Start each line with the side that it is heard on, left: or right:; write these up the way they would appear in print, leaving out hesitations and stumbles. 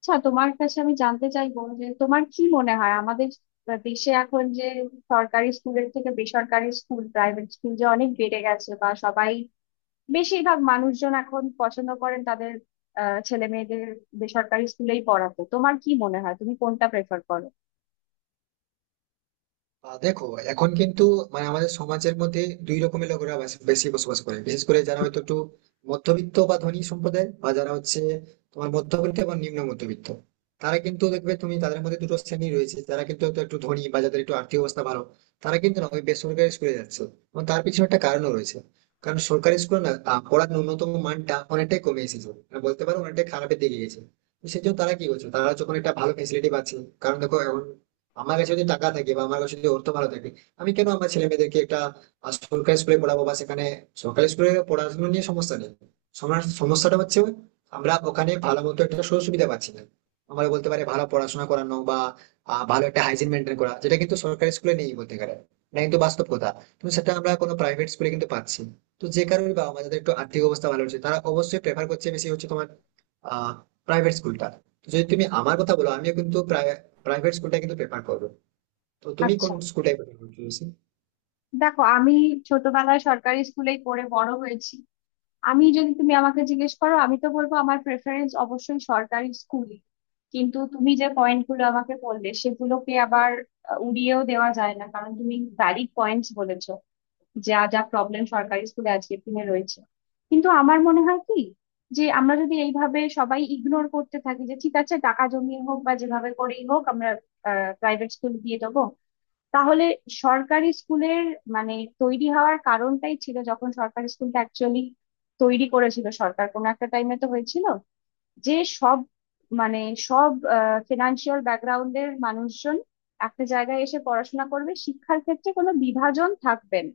left: আচ্ছা, তোমার কাছে আমি জানতে চাইবো যে তোমার কি মনে হয়, আমাদের দেশে এখন যে সরকারি স্কুলের থেকে বেসরকারি স্কুল, প্রাইভেট স্কুল যে অনেক বেড়ে গেছে, বা সবাই বেশিরভাগ মানুষজন এখন পছন্দ করেন তাদের ছেলে মেয়েদের বেসরকারি স্কুলেই পড়াতে, তোমার কি মনে হয়, তুমি কোনটা প্রেফার করো?
right: দেখো, এখন কিন্তু, মানে আমাদের সমাজের মধ্যে দুই রকমের লোকেরা বেশি বসবাস করে। বিশেষ করে যারা হয়তো একটু মধ্যবিত্ত বা ধনী সম্প্রদায়, বা যারা হচ্ছে তোমার মধ্যবিত্ত এবং নিম্ন মধ্যবিত্ত, তারা কিন্তু দেখবে তুমি তাদের মধ্যে দুটো শ্রেণী রয়েছে। যারা কিন্তু হয়তো একটু ধনী বা যাদের একটু আর্থিক অবস্থা ভালো, তারা কিন্তু না ওই বেসরকারি স্কুলে যাচ্ছে, এবং তার পিছনে একটা কারণও রয়েছে। কারণ সরকারি স্কুলে না পড়ার ন্যূনতম মানটা অনেকটাই কমে এসেছে, মানে বলতে পারো অনেকটাই খারাপের দিকে গেছে। তো সেই জন্য তারা কি করছে, তারা যখন একটা ভালো ফেসিলিটি পাচ্ছে, কারণ দেখো, এখন আমার কাছে যদি টাকা থাকে, বা আমার কাছে যদি অর্থ ভালো থাকে, আমি কেন আমার ছেলে মেয়েদেরকে একটা সরকারি স্কুলে পড়াবো, বা সেখানে সরকারি স্কুলে পড়াশোনা নিয়ে সমস্যা নেই। সমস্যাটা হচ্ছে ওই, আমরা ওখানে ভালো মতো একটা সুযোগ সুবিধা পাচ্ছি না। আমরা বলতে পারি ভালো পড়াশোনা করানো, বা ভালো একটা হাইজিন মেনটেন করা, যেটা কিন্তু সরকারি স্কুলে নেই বলতে গেলে। না, কিন্তু বাস্তব কথা। কিন্তু সেটা আমরা কোনো প্রাইভেট স্কুলে কিন্তু পাচ্ছি। তো যে কারণে বা আমাদের একটু আর্থিক অবস্থা ভালো হচ্ছে, তারা অবশ্যই প্রেফার করছে, বেশি হচ্ছে তোমার আহ প্রাইভেট স্কুলটা। তো যদি তুমি আমার কথা বলো, আমিও কিন্তু প্রায় প্রাইভেট স্কুলটা কিন্তু প্রেফার করবে। তো তুমি কোন
left: আচ্ছা,
right: স্কুলটাই?
left: দেখো, আমি ছোটবেলায় সরকারি স্কুলেই পড়ে বড় হয়েছি। আমি যদি, তুমি আমাকে জিজ্ঞেস করো, আমি তো বলবো আমার প্রেফারেন্স অবশ্যই সরকারি স্কুলই। কিন্তু তুমি যে পয়েন্ট গুলো আমাকে বললে সেগুলোকে আবার উড়িয়েও দেওয়া যায় না, কারণ তুমি ভ্যালিড পয়েন্টস বলেছো, যা যা প্রবলেম সরকারি স্কুলে আজকের দিনে রয়েছে। কিন্তু আমার মনে হয় কি, যে আমরা যদি এইভাবে সবাই ইগনোর করতে থাকি যে ঠিক আছে টাকা জমিয়ে হোক বা যেভাবে করেই হোক আমরা প্রাইভেট স্কুল দিয়ে দেবো, তাহলে সরকারি স্কুলের মানে তৈরি হওয়ার কারণটাই ছিল যখন সরকারি স্কুলটা অ্যাকচুয়ালি তৈরি করেছিল সরকার কোনো একটা টাইমে, তো হয়েছিল যে সব, মানে সব ফিনান্সিয়াল ব্যাকগ্রাউন্ডের মানুষজন একটা জায়গায় এসে পড়াশোনা করবে, শিক্ষার ক্ষেত্রে কোনো বিভাজন থাকবে না,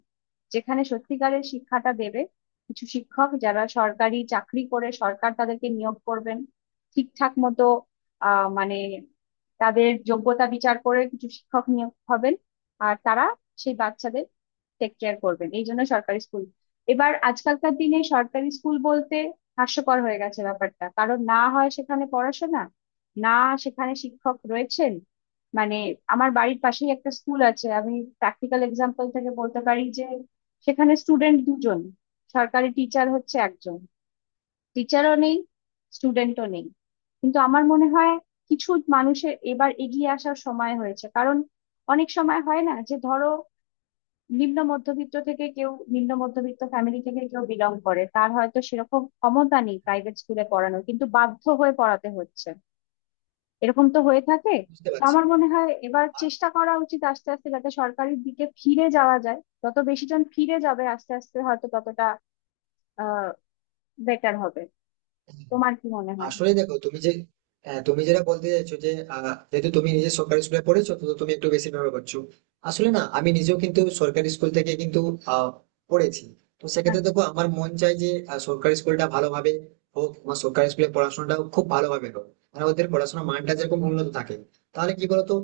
left: যেখানে সত্যিকারের শিক্ষাটা দেবে কিছু শিক্ষক যারা সরকারি চাকরি করে, সরকার তাদেরকে নিয়োগ করবেন ঠিকঠাক মতো, মানে তাদের যোগ্যতা বিচার করে কিছু শিক্ষক নিয়োগ হবেন আর তারা সেই বাচ্চাদের টেক কেয়ার করবেন, এই জন্য সরকারি স্কুল। এবার আজকালকার দিনে সরকারি স্কুল বলতে হাস্যকর হয়ে গেছে ব্যাপারটা, কারণ না হয় সেখানে পড়াশোনা, না সেখানে শিক্ষক রয়েছেন। মানে আমার বাড়ির পাশেই একটা স্কুল আছে, আমি প্র্যাকটিক্যাল এক্সাম্পল থেকে বলতে পারি যে সেখানে স্টুডেন্ট দুজন, সরকারি টিচার হচ্ছে একজন, টিচারও নেই স্টুডেন্টও নেই। কিন্তু আমার মনে হয় কিছু মানুষের এবার এগিয়ে আসার সময় হয়েছে, কারণ অনেক সময় হয় না যে ধরো নিম্ন মধ্যবিত্ত থেকে কেউ, নিম্ন মধ্যবিত্ত ফ্যামিলি থেকে কেউ বিলং করে, তার হয়তো সেরকম ক্ষমতা নেই প্রাইভেট স্কুলে পড়ানোর, কিন্তু বাধ্য হয়ে পড়াতে হচ্ছে। এরকম তো হয়ে থাকে।
right: বুঝতে
left: তো
right: পারছি।
left: আমার মনে হয় এবার চেষ্টা করা উচিত আস্তে আস্তে, যাতে সরকারির দিকে ফিরে যাওয়া যায়। যত বেশি জন ফিরে যাবে আস্তে আস্তে হয়তো ততটা আহ বেটার হবে। তোমার কি মনে হয়?
right: আসলে দেখো, তুমি যে তুমি যেটা বলতে চাইছো যে আহ, যেহেতু তুমি নিজে সরকারি স্কুলে পড়েছো, তো তুমি একটু বেশি নির্ভর করছো। আসলে না, আমি নিজেও কিন্তু সরকারি স্কুল থেকে কিন্তু আহ, পড়েছি। তো সেক্ষেত্রে
left: আচ্ছা।
right: দেখো, আমার মন চাই যে সরকারি স্কুলটা ভালোভাবে হোক, আমার সরকারি স্কুলে পড়াশোনাটাও খুব ভালোভাবে হোক, মানে ওদের পড়াশোনার মানটা যেরকম উন্নত থাকে। তাহলে কি বলতো,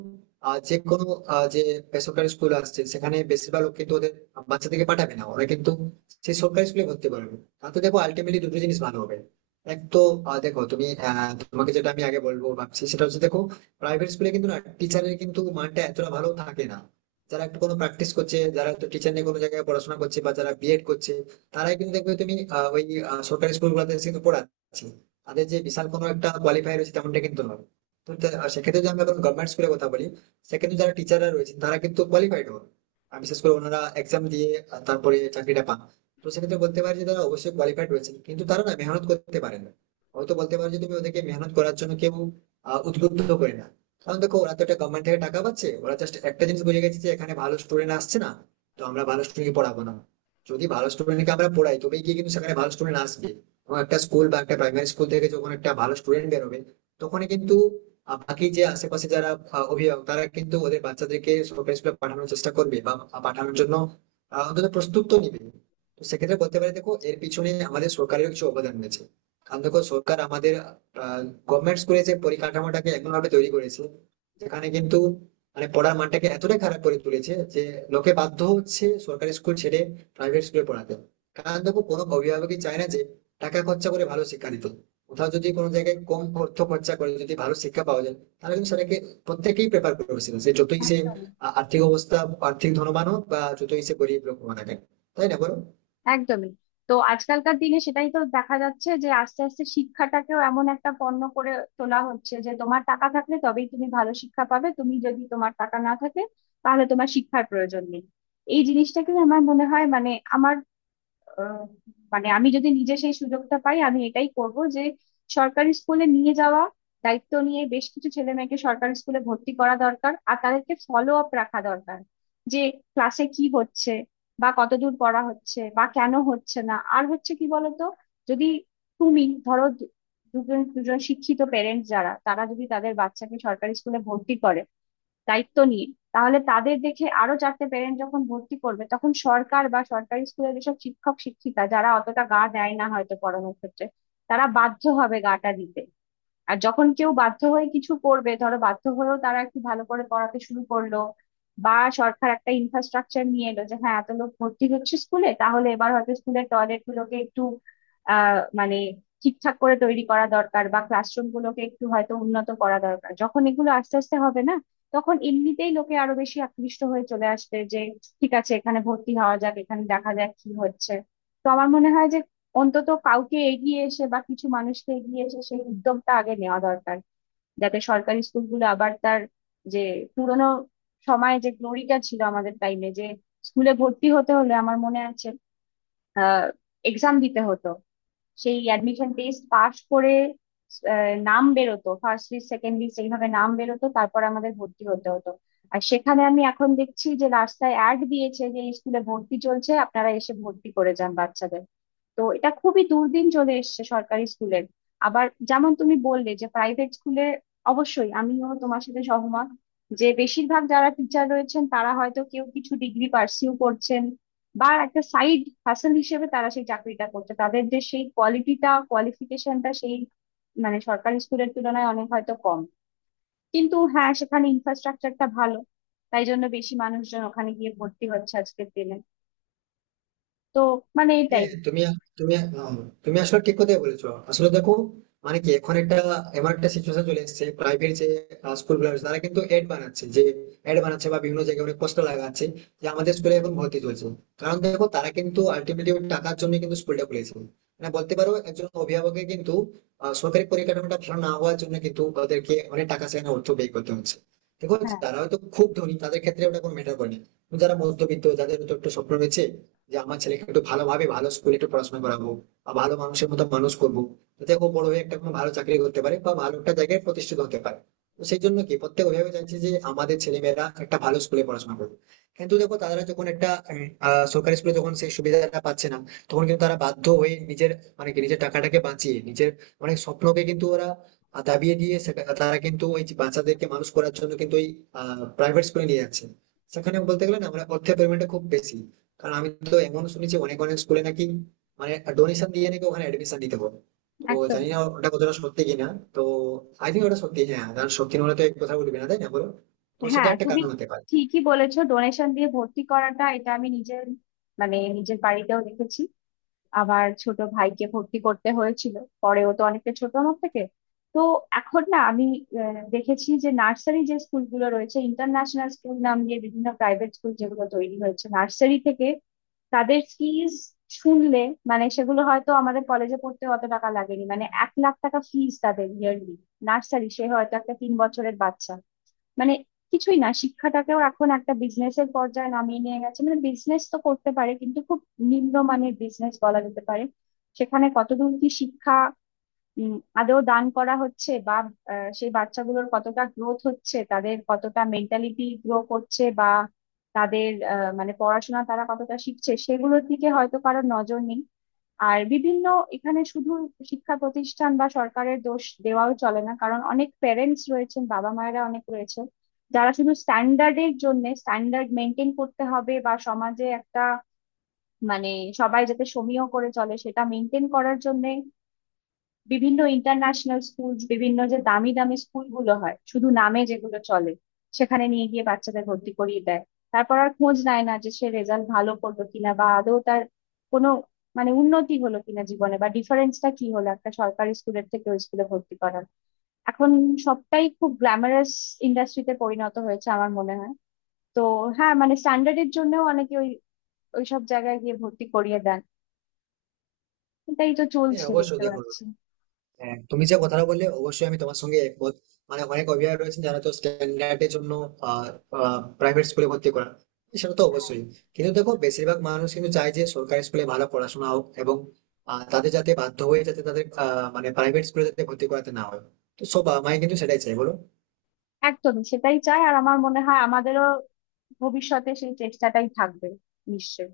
right: যে কোনো যে বেসরকারি স্কুল আসছে, সেখানে বেশিরভাগ লোক কিন্তু ওদের বাচ্চা থেকে পাঠাবে না, ওরা কিন্তু সেই সরকারি স্কুলে ভর্তি করবে। তাতে দেখো আলটিমেটলি দুটো জিনিস ভালো হবে। এক তো, দেখো তুমি, তোমাকে যেটা আমি আগে বলবো ভাবছি, সেটা হচ্ছে দেখো, প্রাইভেট স্কুলে কিন্তু না টিচারের কিন্তু মানটা এতটা ভালো থাকে না। যারা একটু কোনো প্র্যাকটিস করছে, যারা তো টিচার নিয়ে কোনো জায়গায় পড়াশোনা করছে, বা যারা বিএড করছে, তারাই কিন্তু দেখবে তুমি ওই সরকারি স্কুলগুলোতে কিন্তু পড়াচ্ছে। তাদের যে বিশাল কোনো একটা কোয়ালিফাই রয়েছে তেমনটা কিন্তু নয়। তো সেক্ষেত্রে যদি আমি এখন গভর্নমেন্ট স্কুলের কথা বলি, সেক্ষেত্রে যারা টিচাররা রয়েছেন তারা কিন্তু কোয়ালিফাইড হন। আর বিশেষ করে ওনারা এক্সাম দিয়ে তারপরে চাকরিটা পান। তো সেক্ষেত্রে বলতে পারি যে তারা অবশ্যই কোয়ালিফাইড রয়েছে, কিন্তু তারা না মেহনত করতে পারে না। হয়তো বলতে পারো যে তুমি ওদেরকে মেহনত করার জন্য কেউ উদ্বুদ্ধ করে না। কারণ দেখো, ওরা তো একটা গভর্নমেন্ট থেকে টাকা পাচ্ছে, ওরা জাস্ট একটা জিনিস বুঝে গেছে যে এখানে ভালো স্টুডেন্ট আসছে না, তো আমরা ভালো স্টুডেন্ট পড়াবো না। যদি ভালো স্টুডেন্টকে আমরা পড়াই, তবেই গিয়ে কিন্তু সেখানে ভালো স্টুডেন্ট আসবে। এবং একটা স্কুল বা একটা প্রাইমারি স্কুল থেকে যখন একটা ভালো স্টুডেন্ট বেরোবে, তখনই কিন্তু বাকি যে আশেপাশে যারা অভিভাবক, তারা কিন্তু ওদের বাচ্চাদেরকে সরকারি স্কুলে পাঠানোর চেষ্টা করবে, বা পাঠানোর জন্য অন্তত প্রস্তুত তো নিবে। তো সেক্ষেত্রে বলতে পারি, দেখো, এর পিছনে আমাদের সরকারের কিছু অবদান রয়েছে। কারণ দেখো, সরকার আমাদের গভর্নমেন্ট স্কুলে যে পরিকাঠামোটাকে এমন ভাবে তৈরি করেছে, যেখানে কিন্তু মানে পড়ার মানটাকে এতটাই খারাপ করে তুলেছে যে লোকে বাধ্য হচ্ছে সরকারি স্কুল ছেড়ে প্রাইভেট স্কুলে পড়াতে। কারণ দেখো, কোনো অভিভাবকই চায় না যে টাকা খরচা করে ভালো শিক্ষা দিতে। কোথাও যদি কোনো জায়গায় কম অর্থ খরচা করে যদি ভালো শিক্ষা পাওয়া যায়, তাহলে কিন্তু সেটাকে প্রত্যেকেই প্রেফার করে বসে। সে যতই সে
left: একদম।
right: আর্থিক অবস্থা আর্থিক ধনবান হোক, বা যতই সে গরিব লোক হোক না কেন। তাই না, বলো?
left: একদমই। তো আজকালকার দিনে সেটাই তো দেখা যাচ্ছে যে আস্তে আস্তে শিক্ষাটাকেও এমন একটা পণ্য করে তোলা হচ্ছে যে তোমার টাকা থাকলে তবেই তুমি ভালো শিক্ষা পাবে, তুমি যদি, তোমার টাকা না থাকে তাহলে তোমার শিক্ষার প্রয়োজন নেই। এই জিনিসটাকে আমার মনে হয়, মানে আমার আহ, মানে আমি যদি নিজে সেই সুযোগটা পাই আমি এটাই করব যে সরকারি স্কুলে নিয়ে যাওয়া, দায়িত্ব নিয়ে বেশ কিছু ছেলে মেয়েকে সরকারি স্কুলে ভর্তি করা দরকার, আর তাদেরকে ফলো আপ রাখা দরকার যে ক্লাসে কি হচ্ছে, বা কতদূর পড়া হচ্ছে, বা কেন হচ্ছে না। আর হচ্ছে কি বলতো, যদি তুমি ধরো দুজন দুজন শিক্ষিত পেরেন্টস যারা, তারা যদি তাদের বাচ্চাকে সরকারি স্কুলে ভর্তি করে দায়িত্ব নিয়ে, তাহলে তাদের দেখে আরো চারটে পেরেন্ট যখন ভর্তি করবে, তখন সরকার বা সরকারি স্কুলের যেসব শিক্ষক শিক্ষিকা যারা অতটা গা দেয় না হয়তো পড়ানোর ক্ষেত্রে, তারা বাধ্য হবে গাটা দিতে। আর যখন কেউ বাধ্য হয়ে কিছু করবে, ধরো বাধ্য হয়েও তারা একটু ভালো করে পড়াতে শুরু করলো, বা সরকার একটা ইনফ্রাস্ট্রাকচার নিয়ে এলো যে হ্যাঁ এত লোক ভর্তি হচ্ছে স্কুলে, তাহলে এবার হয়তো স্কুলের টয়লেট গুলোকে একটু মানে ঠিকঠাক করে তৈরি করা দরকার, বা ক্লাসরুম গুলোকে একটু হয়তো উন্নত করা দরকার। যখন এগুলো আস্তে আস্তে হবে না, তখন এমনিতেই লোকে আরো বেশি আকৃষ্ট হয়ে চলে আসবে যে ঠিক আছে এখানে ভর্তি হওয়া যাক, এখানে দেখা যাক কি হচ্ছে। তো আমার মনে হয় যে অন্তত কাউকে এগিয়ে এসে, বা কিছু মানুষকে এগিয়ে এসে সেই উদ্যোগটা আগে নেওয়া দরকার, যাতে সরকারি স্কুলগুলো আবার তার যে পুরোনো সময়ে যে গ্লোরিটা ছিল আমাদের টাইমে, যে স্কুলে ভর্তি হতে হলে আমার মনে আছে আহ এক্সাম দিতে হতো, সেই অ্যাডমিশন টেস্ট পাস করে নাম বেরোতো, ফার্স্ট লিস্ট সেকেন্ড লিস্ট এইভাবে নাম বেরোতো, তারপর আমাদের ভর্তি হতে হতো। আর সেখানে আমি এখন দেখছি যে রাস্তায় অ্যাড দিয়েছে যে স্কুলে ভর্তি চলছে, আপনারা এসে ভর্তি করে যান বাচ্চাদের। তো এটা খুবই দুর্দিন চলে এসেছে সরকারি স্কুলের। আবার যেমন তুমি বললে যে প্রাইভেট স্কুলে, অবশ্যই আমিও তোমার সাথে সহমত যে বেশিরভাগ যারা টিচার রয়েছেন, তারা হয়তো কেউ কিছু ডিগ্রি পার্সিউ করছেন, বা একটা সাইড হাসেল হিসেবে তারা সেই চাকরিটা করছে। তাদের যে সেই কোয়ালিটিটা, কোয়ালিফিকেশনটা সেই, মানে সরকারি স্কুলের তুলনায় অনেক হয়তো কম, কিন্তু হ্যাঁ সেখানে ইনফ্রাস্ট্রাকচারটা ভালো, তাই জন্য বেশি মানুষজন ওখানে গিয়ে ভর্তি হচ্ছে আজকের দিনে। তো মানে এটাই।
right: হ্যাঁ, তুমি তুমি আহ, তুমি আসলে ঠিক কথাই বলেছো। আসলে দেখো, মানে কি এখন একটা এমন একটা সিচুয়েশন চলে এসেছে, প্রাইভেট যে স্কুল গুলো আছে, তারা কিন্তু এড বানাচ্ছে বা বিভিন্ন জায়গায় অনেক পোস্টার লাগাচ্ছে যে আমাদের স্কুলে এখন ভর্তি চলছে। কারণ দেখো, তারা কিন্তু আলটিমেটলি টাকার জন্য কিন্তু স্কুলটা খুলেছে। মানে বলতে পারো, একজন অভিভাবকের কিন্তু সরকারি পরিকাঠামোটা ভালো না হওয়ার জন্য কিন্তু ওদেরকে অনেক টাকা সেখানে অর্থ ব্যয় করতে হচ্ছে। দেখো,
left: হ্যাঁ,
right: যারা হয়তো খুব ধনী, তাদের ক্ষেত্রে ওটা কোনো ম্যাটার করে না। কিন্তু যারা মধ্যবিত্ত, যাদের হয়তো একটু স্বপ্ন রয়েছে যে আমার ছেলেকে একটু ভালোভাবে ভালো স্কুলে একটু পড়াশোনা করাবো, বা ভালো মানুষের মতো মানুষ করবো, যাতে ও বড় হয়ে একটা কোনো ভালো চাকরি করতে পারে বা ভালো একটা জায়গায় প্রতিষ্ঠিত হতে পারে। তো সেই জন্য কি প্রত্যেক অভিভাবক চাইছে যে আমাদের ছেলেমেয়েরা একটা ভালো স্কুলে পড়াশোনা করবে। কিন্তু দেখো, তারা যখন একটা সরকারি স্কুলে যখন সেই সুবিধাটা পাচ্ছে না, তখন কিন্তু তারা বাধ্য হয়ে নিজের, মানে কি নিজের টাকাটাকে বাঁচিয়ে নিজের অনেক স্বপ্নকে কিন্তু ওরা দাবিয়ে দিয়ে তারা কিন্তু ওই যে বাচ্চাদেরকে মানুষ করার জন্য কিন্তু ওই প্রাইভেট স্কুলে নিয়ে যাচ্ছে। সেখানে বলতে গেলে না, আমরা অর্থের পরিমাণটা খুব বেশি। কারণ আমি তো এমন শুনেছি, অনেক অনেক স্কুলে নাকি, মানে ডোনেশন দিয়ে নাকি ওখানে এডমিশন দিতে হবে। তো
left: একদম।
right: জানি না ওটা কতটা সত্যি কিনা। তো আই থিঙ্ক ওটা সত্যি, হ্যাঁ, কারণ সত্যি না হলে তো এক কথা বলবি না, তাই না বলো? তো সেটা
left: হ্যাঁ,
right: একটা
left: তুমি
right: কারণ হতে পারে।
left: ঠিকই বলেছো, ডোনেশন দিয়ে ভর্তি করাটা এটা আমি নিজের, মানে নিজের বাড়িতেও দেখেছি। আবার ছোট ভাইকে ভর্তি করতে হয়েছিল পরে, ও তো অনেকটা ছোট আমার থেকে। তো এখন না আমি দেখেছি যে নার্সারি যে স্কুলগুলো রয়েছে, ইন্টারন্যাশনাল স্কুল নাম দিয়ে বিভিন্ন প্রাইভেট স্কুল যেগুলো তৈরি হয়েছে নার্সারি থেকে, তাদের ফিজ শুনলে, মানে সেগুলো হয়তো আমাদের কলেজে পড়তে অত টাকা লাগেনি, মানে 1,00,000 টাকা ফিজ তাদের ইয়ারলি। নার্সারি, সে হয়তো একটা 3 বছরের বাচ্চা, মানে কিছুই না। শিক্ষাটাকেও এখন একটা বিজনেসের পর্যায়ে নামিয়ে নিয়ে গেছে, মানে বিজনেস তো করতে পারে, কিন্তু খুব নিম্নমানের বিজনেস বলা যেতে পারে। সেখানে কতদূর কি শিক্ষা উম, আদৌ দান করা হচ্ছে, বা সেই বাচ্চাগুলোর কতটা গ্রোথ হচ্ছে, তাদের কতটা মেন্টালিটি গ্রো করছে, বা তাদের মানে পড়াশোনা তারা কতটা শিখছে, সেগুলোর দিকে হয়তো কারোর নজর নেই। আর বিভিন্ন এখানে শুধু শিক্ষা প্রতিষ্ঠান বা সরকারের দোষ দেওয়াও চলে না, কারণ অনেক প্যারেন্টস রয়েছেন, বাবা মায়েরা অনেক রয়েছে যারা শুধু স্ট্যান্ডার্ডের জন্য, স্ট্যান্ডার্ড মেনটেন করতে হবে বা সমাজে একটা, মানে সবাই যাতে সমীহ করে চলে সেটা মেনটেন করার জন্য বিভিন্ন ইন্টারন্যাশনাল স্কুলস, বিভিন্ন যে দামি দামি স্কুলগুলো হয় শুধু নামে যেগুলো চলে, সেখানে নিয়ে গিয়ে বাচ্চাদের ভর্তি করিয়ে দেয়। তারপর আর খোঁজ নেয় না যে সে রেজাল্ট ভালো করলো কিনা, বা আদৌ তার কোনো, মানে উন্নতি হলো কিনা জীবনে, বা ডিফারেন্সটা কি হলো একটা সরকারি স্কুলের থেকে ওই স্কুলে ভর্তি করার। এখন সবটাই খুব গ্ল্যামারাস ইন্ডাস্ট্রিতে পরিণত হয়েছে আমার মনে হয়। তো হ্যাঁ, মানে স্ট্যান্ডার্ডের জন্যও অনেকে ওই ওইসব জায়গায় গিয়ে ভর্তি করিয়ে দেন। এটাই তো
right: হ্যাঁ,
left: চলছে
right: অবশ্যই
left: দেখতে
right: দেখো,
left: পাচ্ছি।
right: হ্যাঁ, তুমি যে কথাটা বললে অবশ্যই আমি তোমার সঙ্গে একমত। মানে অনেক অভিভাবক রয়েছেন যারা তো স্ট্যান্ডার্ডের জন্য প্রাইভেট স্কুলে ভর্তি করা, সেটা তো অবশ্যই। কিন্তু দেখো, বেশিরভাগ মানুষ কিন্তু চায় যে সরকারি স্কুলে ভালো পড়াশোনা হোক, এবং তাদের যাতে বাধ্য হয়ে যাতে তাদের মানে প্রাইভেট স্কুলে যাতে ভর্তি করাতে না হয়। তো সব মাই কিন্তু সেটাই চাই, বলো?
left: একদমই সেটাই চাই, আর আমার মনে হয় আমাদেরও ভবিষ্যতে সেই চেষ্টাটাই থাকবে, নিশ্চয়ই।